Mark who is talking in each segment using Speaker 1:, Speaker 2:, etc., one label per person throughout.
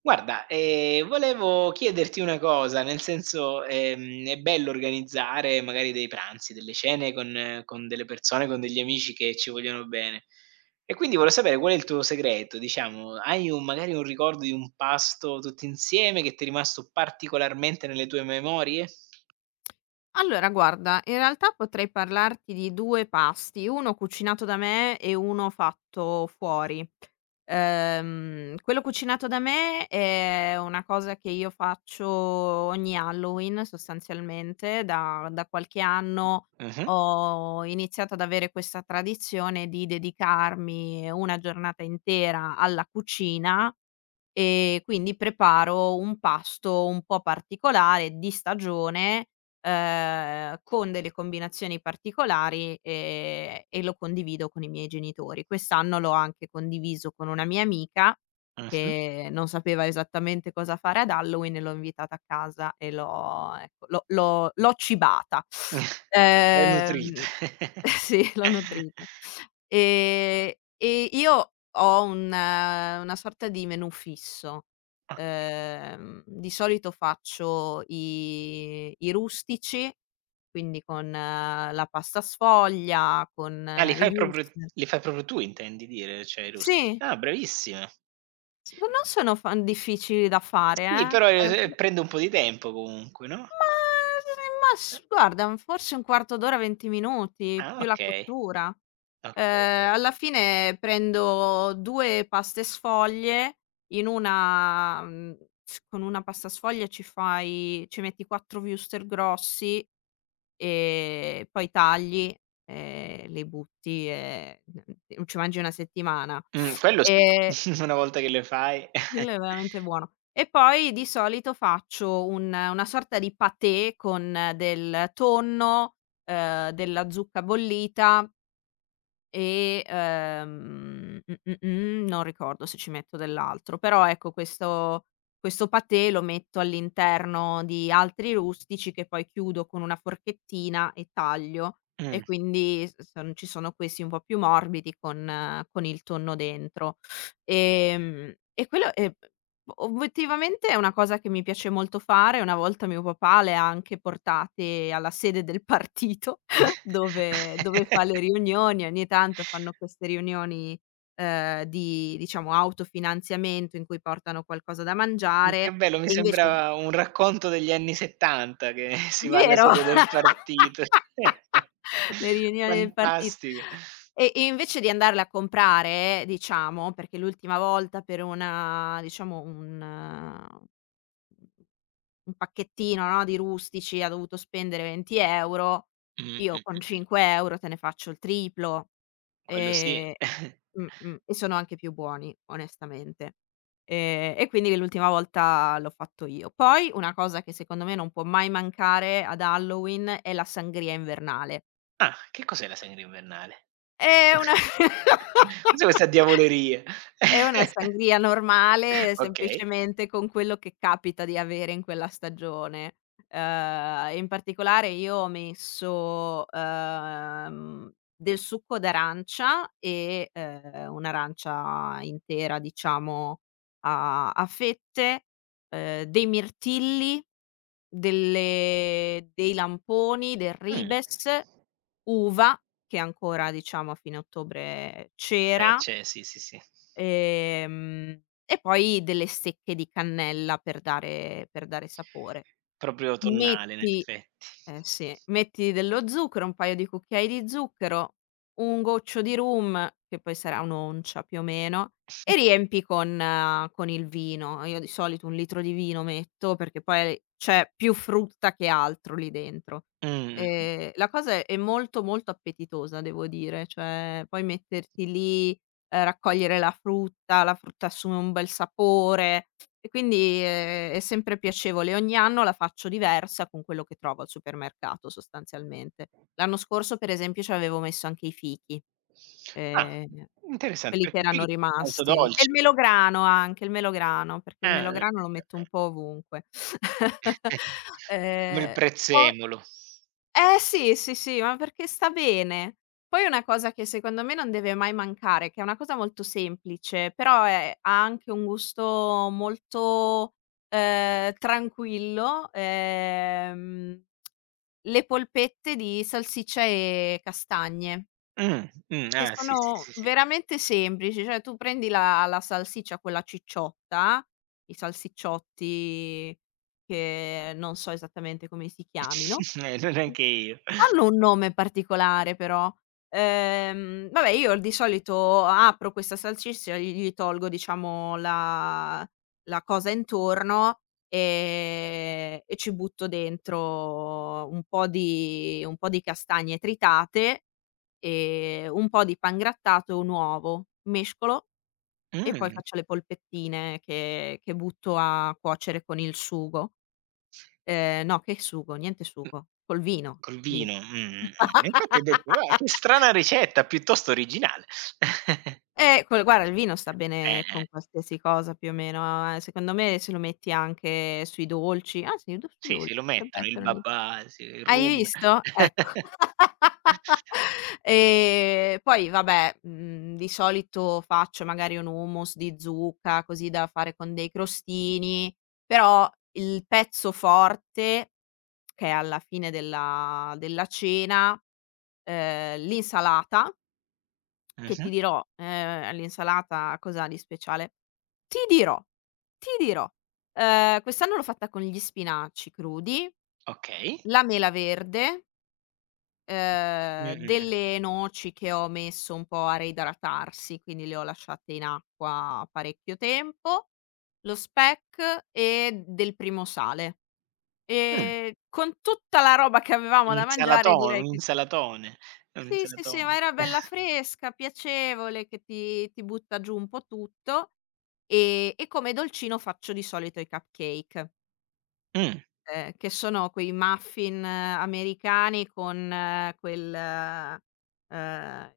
Speaker 1: Guarda, volevo chiederti una cosa, nel senso, è bello organizzare magari dei pranzi, delle cene con delle persone, con degli amici che ci vogliono bene. E quindi volevo sapere qual è il tuo segreto, diciamo. Hai un magari un ricordo di un pasto tutti insieme che ti è rimasto particolarmente nelle tue memorie?
Speaker 2: Allora guarda, in realtà potrei parlarti di 2 pasti, uno cucinato da me e uno fatto fuori. Quello cucinato da me è una cosa che io faccio ogni Halloween sostanzialmente, da qualche anno
Speaker 1: Mh-mh,
Speaker 2: ho iniziato ad avere questa tradizione di dedicarmi una giornata intera alla cucina e quindi preparo un pasto un po' particolare, di stagione, con delle combinazioni particolari, e lo condivido con i miei genitori. Quest'anno l'ho anche condiviso con una mia amica,
Speaker 1: mh-mh.
Speaker 2: che non sapeva esattamente cosa fare ad Halloween e l'ho invitata a casa e l'ho ecco, l'ho cibata.
Speaker 1: Ben nutrite.
Speaker 2: Ehm sì, l'ho nutrita. Ehm, e io ho un una sorta di menù fisso.
Speaker 1: Okay.
Speaker 2: Di solito faccio i rustici, quindi con la pasta sfoglia, con
Speaker 1: Ah,
Speaker 2: i wurstel.
Speaker 1: li fai proprio tu intendi dire, cioè i rustici.
Speaker 2: Sì,
Speaker 1: Ah, bravissima.
Speaker 2: s non sono fa difficili da fare,
Speaker 1: Sì, però,
Speaker 2: ehm, ma
Speaker 1: prende un po' di tempo comunque, no?
Speaker 2: ma s guarda, forse un quarto d'ora, 20 minuti,
Speaker 1: Ah,
Speaker 2: più la
Speaker 1: okay.
Speaker 2: cottura.
Speaker 1: Okay, okay.
Speaker 2: Alla fine prendo 2 paste sfoglie, in una mhmm, s con una pasta sfoglia ci metti 4 wurstel grossi e poi tagli e li butti e n ci mangi 1 settimana.
Speaker 1: Quello sì.
Speaker 2: Ehm,
Speaker 1: Una volta che le fai.
Speaker 2: quello è veramente buono. E poi di solito faccio un una sorta di patè con del tonno, della zucca bollita e, non ricordo se ci metto dell'altro, però ecco questo patè lo metto all'interno di altri rustici che poi chiudo con una forchettina e taglio
Speaker 1: Mh.
Speaker 2: e quindi s son ci sono questi un po' più morbidi con il tonno dentro. E quello è obiettivamente è una cosa che mi piace molto fare. Una volta mio papà le ha anche portate alla sede del partito dove fa le riunioni, ogni tanto fanno queste riunioni, di diciamo autofinanziamento in cui portano qualcosa da
Speaker 1: Che
Speaker 2: mangiare
Speaker 1: bello, mi
Speaker 2: e invece di
Speaker 1: sembra un racconto degli anni '70 che si va alla
Speaker 2: vero?
Speaker 1: sede del partito.
Speaker 2: Le riunioni del partito.
Speaker 1: Fantastico.
Speaker 2: E invece di andarle a comprare, diciamo, perché l'ultima volta per una diciamo un pacchettino, no, di rustici ha dovuto spendere 20 €,
Speaker 1: Mh, mh, mh,
Speaker 2: io con
Speaker 1: mh.
Speaker 2: 5 € te ne faccio il triplo,
Speaker 1: Quello sì.
Speaker 2: ehm mh-mh, e sono anche più buoni onestamente. E quindi l'ultima volta l'ho fatto io. Poi una cosa che secondo me non può mai mancare ad Halloween è la sangria invernale.
Speaker 1: Ah, che cos'è la Sangria Invernale?
Speaker 2: È una
Speaker 1: Cos'è questa diavoleria?
Speaker 2: È una sangria normale,
Speaker 1: Okay.
Speaker 2: semplicemente con quello che capita di avere in quella stagione. In particolare io ho messo, del succo d'arancia e, un'arancia intera diciamo a fette, dei mirtilli, delle dei lamponi, del
Speaker 1: Mh.
Speaker 2: ribes, uva, che ancora diciamo a fine ottobre c'era.
Speaker 1: C'è sì, sì, sì.
Speaker 2: Ehm, e poi delle stecche di cannella per dare sapore.
Speaker 1: Proprio autunnale in
Speaker 2: Metti
Speaker 1: effetti.
Speaker 2: eh sì, metti dello zucchero, un paio di cucchiai di zucchero, un goccio di rum, che poi sarà un'oncia più o meno, e riempi con il vino. Io di solito 1 litro di vino metto, perché poi c'è più frutta che altro lì dentro.
Speaker 1: Mh-mh.
Speaker 2: La cosa è molto, molto appetitosa devo dire, cioè poi metterti lì, raccogliere la frutta assume un bel sapore. E quindi, è sempre piacevole. Ogni anno la faccio diversa con quello che trovo al supermercato sostanzialmente. L'anno scorso per esempio ci avevo messo anche i fichi,
Speaker 1: Ah,
Speaker 2: ehm,
Speaker 1: interessante
Speaker 2: quelli che
Speaker 1: perché
Speaker 2: erano
Speaker 1: qui sono molto
Speaker 2: rimasti e il
Speaker 1: dolci.
Speaker 2: melograno anche, il melograno, perché il
Speaker 1: Ah.
Speaker 2: melograno lo metto un po' ovunque.
Speaker 1: Eh. Come il
Speaker 2: Ehm, poi
Speaker 1: prezzemolo.
Speaker 2: eh sì, sì, sì, ma perché sta bene. Poi una cosa che secondo me non deve mai mancare, che è una cosa molto semplice, però è ha anche un gusto molto, tranquillo, le polpette di salsiccia e castagne, che
Speaker 1: Ah sì, sì,
Speaker 2: sono
Speaker 1: sì, sì.
Speaker 2: veramente semplici, cioè tu prendi la salsiccia quella cicciotta, i salsicciotti che non so esattamente come si chiamino,
Speaker 1: No neanche io.
Speaker 2: hanno un nome particolare però. Vabbè io di solito apro questa salsiccia e gli tolgo diciamo la cosa intorno, e ci butto dentro un po' di castagne tritate, un po' di pangrattato e un uovo. Mescolo e poi
Speaker 1: Mh,
Speaker 2: faccio le polpettine che butto a cuocere con il sugo. No che sugo, niente sugo, col vino,
Speaker 1: col
Speaker 2: vino.
Speaker 1: vino, mh. Infatti ho detto: "Ah, che strana ricetta, piuttosto originale."
Speaker 2: Quel guarda il vino sta bene
Speaker 1: Eh.
Speaker 2: con qualsiasi cosa più o meno, secondo me se lo metti anche sui dolci ah sì, do sui
Speaker 1: Sì, sì,
Speaker 2: dolci
Speaker 1: lo
Speaker 2: potrebbe
Speaker 1: mettono, il
Speaker 2: essere un'i
Speaker 1: babà, sì, il
Speaker 2: hai
Speaker 1: rum.
Speaker 2: visto? Ecco. Poi vabbè, di solito faccio magari un hummus di zucca, così da fare con dei crostini, però il pezzo forte, che è alla fine della cena, l'insalata che
Speaker 1: Mh-mh,
Speaker 2: ti dirò, l'insalata cos'ha di speciale? Ti dirò, ti dirò, quest'anno l'ho fatta con gli spinaci crudi,
Speaker 1: okay.
Speaker 2: la mela verde,
Speaker 1: Mh, mh, mh.
Speaker 2: delle noci che ho messo un po' a reidratarsi, quindi le ho lasciate in acqua parecchio tempo, lo speck e del primo sale.
Speaker 1: Mh.
Speaker 2: Con tutta la roba che avevamo da mangiare
Speaker 1: L'insalato un
Speaker 2: direi che
Speaker 1: insalatone, è un
Speaker 2: sì, sì, sì,
Speaker 1: insalatone.
Speaker 2: ma era bella fresca, piacevole, che ti butta giù un po' tutto, e come dolcino faccio di solito i cupcake,
Speaker 1: Mh,
Speaker 2: che sono quei muffin americani con quel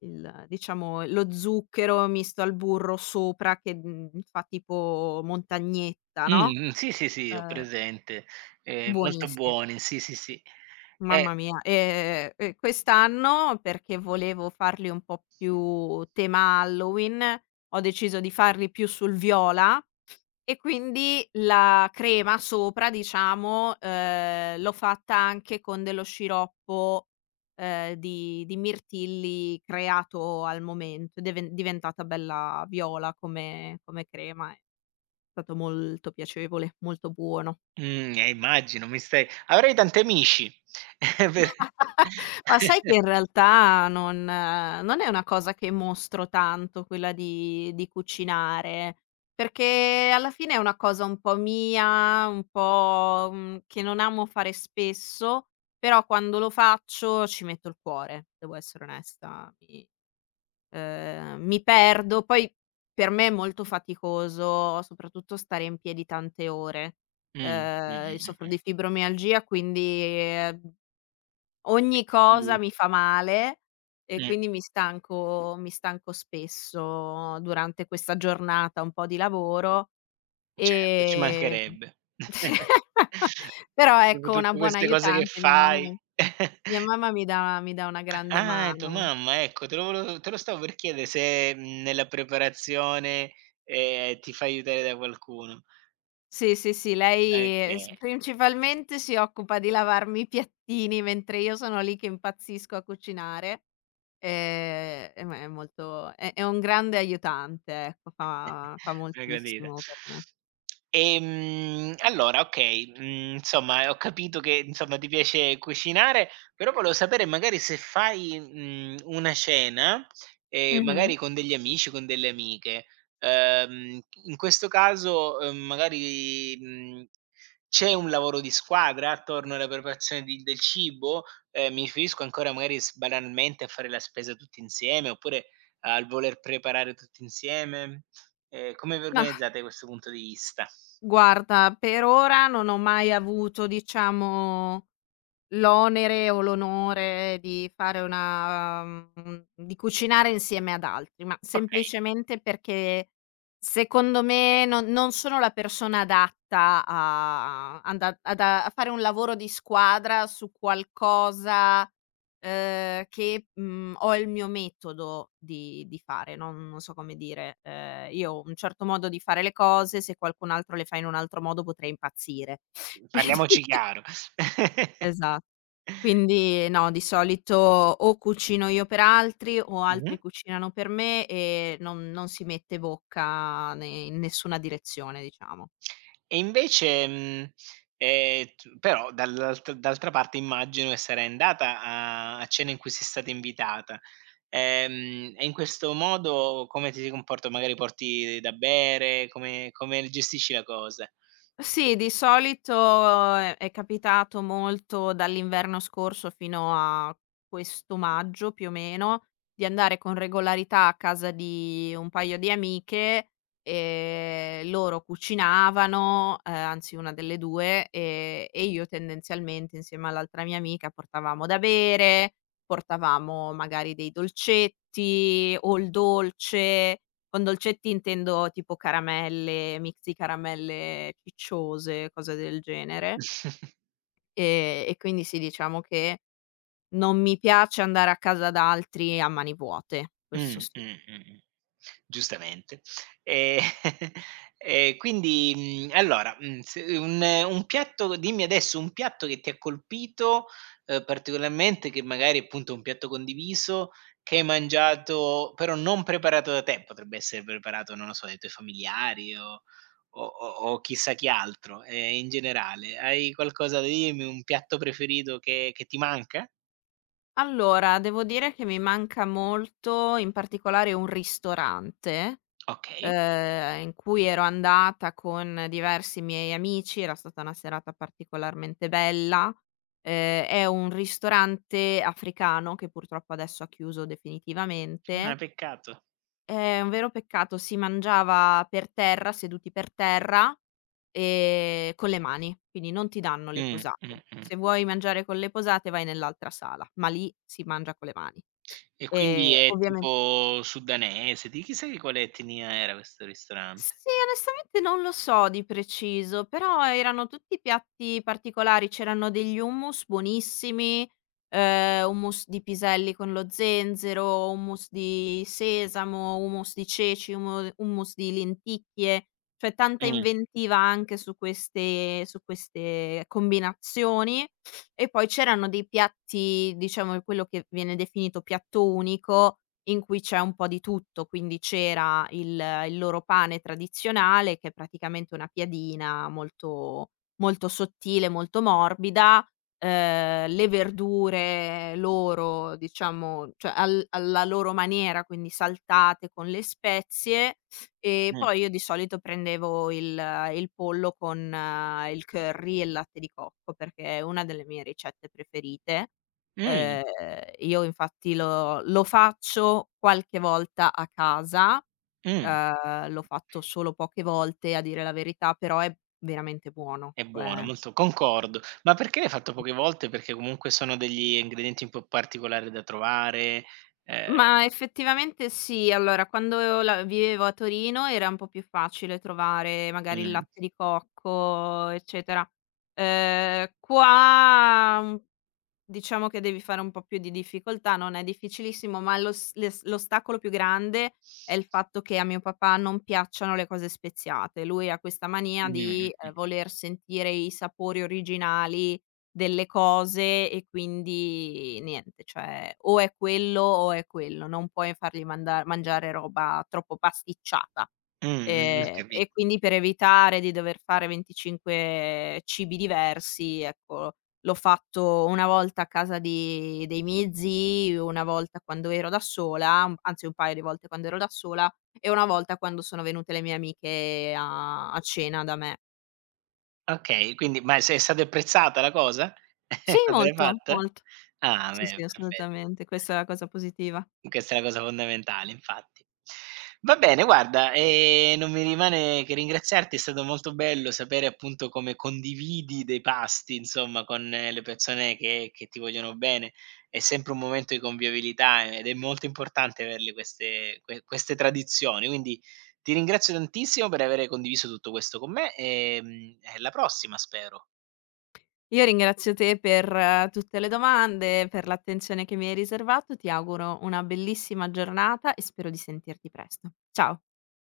Speaker 2: il diciamo lo zucchero misto al burro sopra che, fa tipo montagnetta, no,
Speaker 1: sì, sì, sì, ho
Speaker 2: ehm,
Speaker 1: presente. Molto
Speaker 2: buonissi
Speaker 1: buoni, sì, sì, sì. Eh,
Speaker 2: mamma mia, e quest'anno, perché volevo farli un po' più tema Halloween, ho deciso di farli più sul viola e quindi la crema sopra, diciamo, l'ho fatta anche con dello sciroppo, di mirtilli creato al momento ed è ven diventata bella viola come crema. È stato molto piacevole, molto buono.
Speaker 1: mhmm, immagino, mi stai avrei tanti amici. Per
Speaker 2: Ma sai che in realtà non è una cosa che mostro tanto quella di cucinare, perché alla fine è una cosa un po' mia, che non amo fare spesso, però quando lo faccio ci metto il cuore, devo essere onesta, mi perdo. Poi per me è molto faticoso soprattutto stare in piedi tante ore. Io soffro
Speaker 1: Mh.
Speaker 2: di fibromialgia quindi, ogni cosa mi fa male e
Speaker 1: Sì,
Speaker 2: quindi mi stanco spesso durante questa giornata un po' di lavoro,
Speaker 1: certo, ci
Speaker 2: ehm
Speaker 1: mancherebbe.
Speaker 2: però
Speaker 1: Dopo
Speaker 2: ecco una
Speaker 1: tutte
Speaker 2: buona
Speaker 1: queste cose che
Speaker 2: aiutante mia
Speaker 1: fai.
Speaker 2: mamma, mi dà una grande
Speaker 1: Ah, è tua
Speaker 2: mano.
Speaker 1: mamma, ecco, te lo stavo per chiedere se, nella preparazione, ti fai aiutare da qualcuno.
Speaker 2: Sì, sì, sì, lei
Speaker 1: Okay.
Speaker 2: s principalmente si occupa di lavarmi i piattini mentre io sono lì che impazzisco a cucinare. Ma è un grande aiutante, ecco, fa
Speaker 1: Una gradita.
Speaker 2: moltissimo per me.
Speaker 1: Allora okay, insomma ho capito che, insomma, ti piace cucinare, però volevo sapere magari se fai, una cena,
Speaker 2: Mh-mh.
Speaker 1: magari con degli amici, con delle amiche, in questo caso, magari, c'è un lavoro di squadra attorno alla preparazione di del cibo? Mi riferisco ancora magari s banalmente a fare la spesa tutti insieme, oppure al voler preparare tutti insieme. Come vi
Speaker 2: Mah,
Speaker 1: organizzate da questo punto di vista?
Speaker 2: guarda, per ora non ho mai avuto, diciamo, l'onere o l'onore di fare una di cucinare insieme ad altri, ma
Speaker 1: Okay,
Speaker 2: semplicemente perché secondo me non sono la persona adatta a anda ad a a fare un lavoro di squadra su qualcosa, che, ho il mio metodo di fare, non so come dire. Io ho un certo modo di fare le cose, se qualcun altro le fa in un altro modo potrei impazzire. Quindi
Speaker 1: parliamoci chiaro.
Speaker 2: esa quindi no, di solito o cucino io per altri o
Speaker 1: Mh-mh.
Speaker 2: altri cucinano per me e non si mette bocca ne in nessuna direzione, diciamo.
Speaker 1: E invece, t però dall'alt d'altra parte immagino che sarai andata a cene in cui sei stata invitata. E in questo modo come ti si comporta? Magari porti da bere? Come gestisci la cosa?
Speaker 2: Sì, di solito è capitato molto dall'inverno scorso fino a questo maggio, più o meno, di andare con regolarità a casa di un paio di amiche, loro cucinavano, anzi una delle 2, e io tendenzialmente insieme all'altra mia amica portavamo da bere, portavamo magari dei dolcetti o il dolce, con dolcetti intendo tipo caramelle, mix di caramelle cicciose, cose del genere. E quindi sì, diciamo che non mi piace andare a casa da altri a mani vuote,
Speaker 1: Mh,
Speaker 2: questo sì.
Speaker 1: mh. Giustamente. Ehm, e quindi, allora, se un un piatto dimmi adesso un piatto che ti ha colpito, particolarmente, che magari appunto è un piatto condiviso, che hai mangiato però non preparato da te, potrebbe essere preparato, non lo so, dai tuoi familiari o o o chissà chi altro, in generale. Hai qualcosa da dirmi, un piatto preferito che ti manca?
Speaker 2: Allora, devo dire che mi manca molto, in particolare un ristorante
Speaker 1: Okay.
Speaker 2: in cui ero andata con diversi miei amici, era stata una serata particolarmente bella. È un ristorante africano che purtroppo adesso ha chiuso
Speaker 1: Ah,
Speaker 2: definitivamente.
Speaker 1: peccato.
Speaker 2: È un vero peccato, si mangiava per terra, seduti per terra, con le mani, quindi non ti danno le
Speaker 1: Mh,
Speaker 2: posate.
Speaker 1: mh, mh.
Speaker 2: Se vuoi mangiare con le posate vai nell'altra sala, ma lì si mangia con le mani.
Speaker 1: E quindi è
Speaker 2: Ovviamente
Speaker 1: tipo sudanese, di chissà di quale etnia era questo
Speaker 2: Sì,
Speaker 1: ristorante.
Speaker 2: onestamente non lo so di preciso, però erano tutti piatti particolari, c'erano degli hummus buonissimi, hummus di piselli con lo zenzero, hummus di sesamo, hummus di ceci, humu hummus di lenticchie, cioè tanta
Speaker 1: Mh,
Speaker 2: inventiva anche su queste combinazioni. E poi c'erano dei piatti, diciamo quello che viene definito piatto unico in cui c'è un po' di tutto, quindi c'era il loro pane tradizionale, che è praticamente una piadina molto molto sottile, molto morbida, le verdure loro, diciamo, cioè al alla loro maniera, quindi saltate con le spezie, e
Speaker 1: mh,
Speaker 2: poi io di solito prendevo il pollo con il curry e il latte di cocco, perché è una delle mie ricette preferite.
Speaker 1: mh,
Speaker 2: Ehm, io infatti lo faccio qualche volta a casa,
Speaker 1: mh,
Speaker 2: l'ho fatto solo poche volte a dire la verità, però è veramente buono,
Speaker 1: è buono,
Speaker 2: cioè
Speaker 1: molto concordo. Ma perché l'hai fatto poche volte? Perché comunque sono degli ingredienti un po' particolari da trovare, ehm
Speaker 2: ma effettivamente sì. Allora, quando la vivevo a Torino era un po' più facile trovare magari il
Speaker 1: mh,
Speaker 2: latte di cocco, eccetera. Qua un Diciamo che devi fare un po' più di difficoltà, non è difficilissimo, ma l'ostacolo più grande è il fatto che a mio papà non piacciono le cose speziate. Lui ha questa mania
Speaker 1: mh,
Speaker 2: di,
Speaker 1: mh,
Speaker 2: voler sentire i sapori originali delle cose e quindi niente, cioè o è quello, non puoi fargli manda mangiare roba troppo pasticciata.
Speaker 1: mh, mh, ho
Speaker 2: E
Speaker 1: capito.
Speaker 2: quindi per evitare di dover fare 25 cibi diversi, ecco, l'ho fatto una volta a casa di dei miei zii, una volta quando ero da sola, un anzi un paio di volte quando ero da sola, e una volta quando sono venute le mie amiche a cena da me.
Speaker 1: Okay, quindi ma se è stata apprezzata la cosa?
Speaker 2: Sì,
Speaker 1: Quando l'hai
Speaker 2: molto,
Speaker 1: fatta?
Speaker 2: molto.
Speaker 1: Ah,
Speaker 2: Sì, sì,
Speaker 1: beh, perfetto.
Speaker 2: assolutamente. Questa è la cosa positiva.
Speaker 1: Questa è la cosa fondamentale, infatti. Va bene, guarda, non mi rimane che ringraziarti, è stato molto bello sapere appunto come condividi dei pasti, insomma, con le persone che ti vogliono bene. È sempre un momento di convivialità ed è molto importante averle queste tradizioni. Quindi ti ringrazio tantissimo per avere condiviso tutto questo con me, e mm, alla prossima spero.
Speaker 2: Io ringrazio te per tutte le domande, per l'attenzione che mi hai riservato. Ti auguro una bellissima giornata e spero di sentirti presto. Ciao.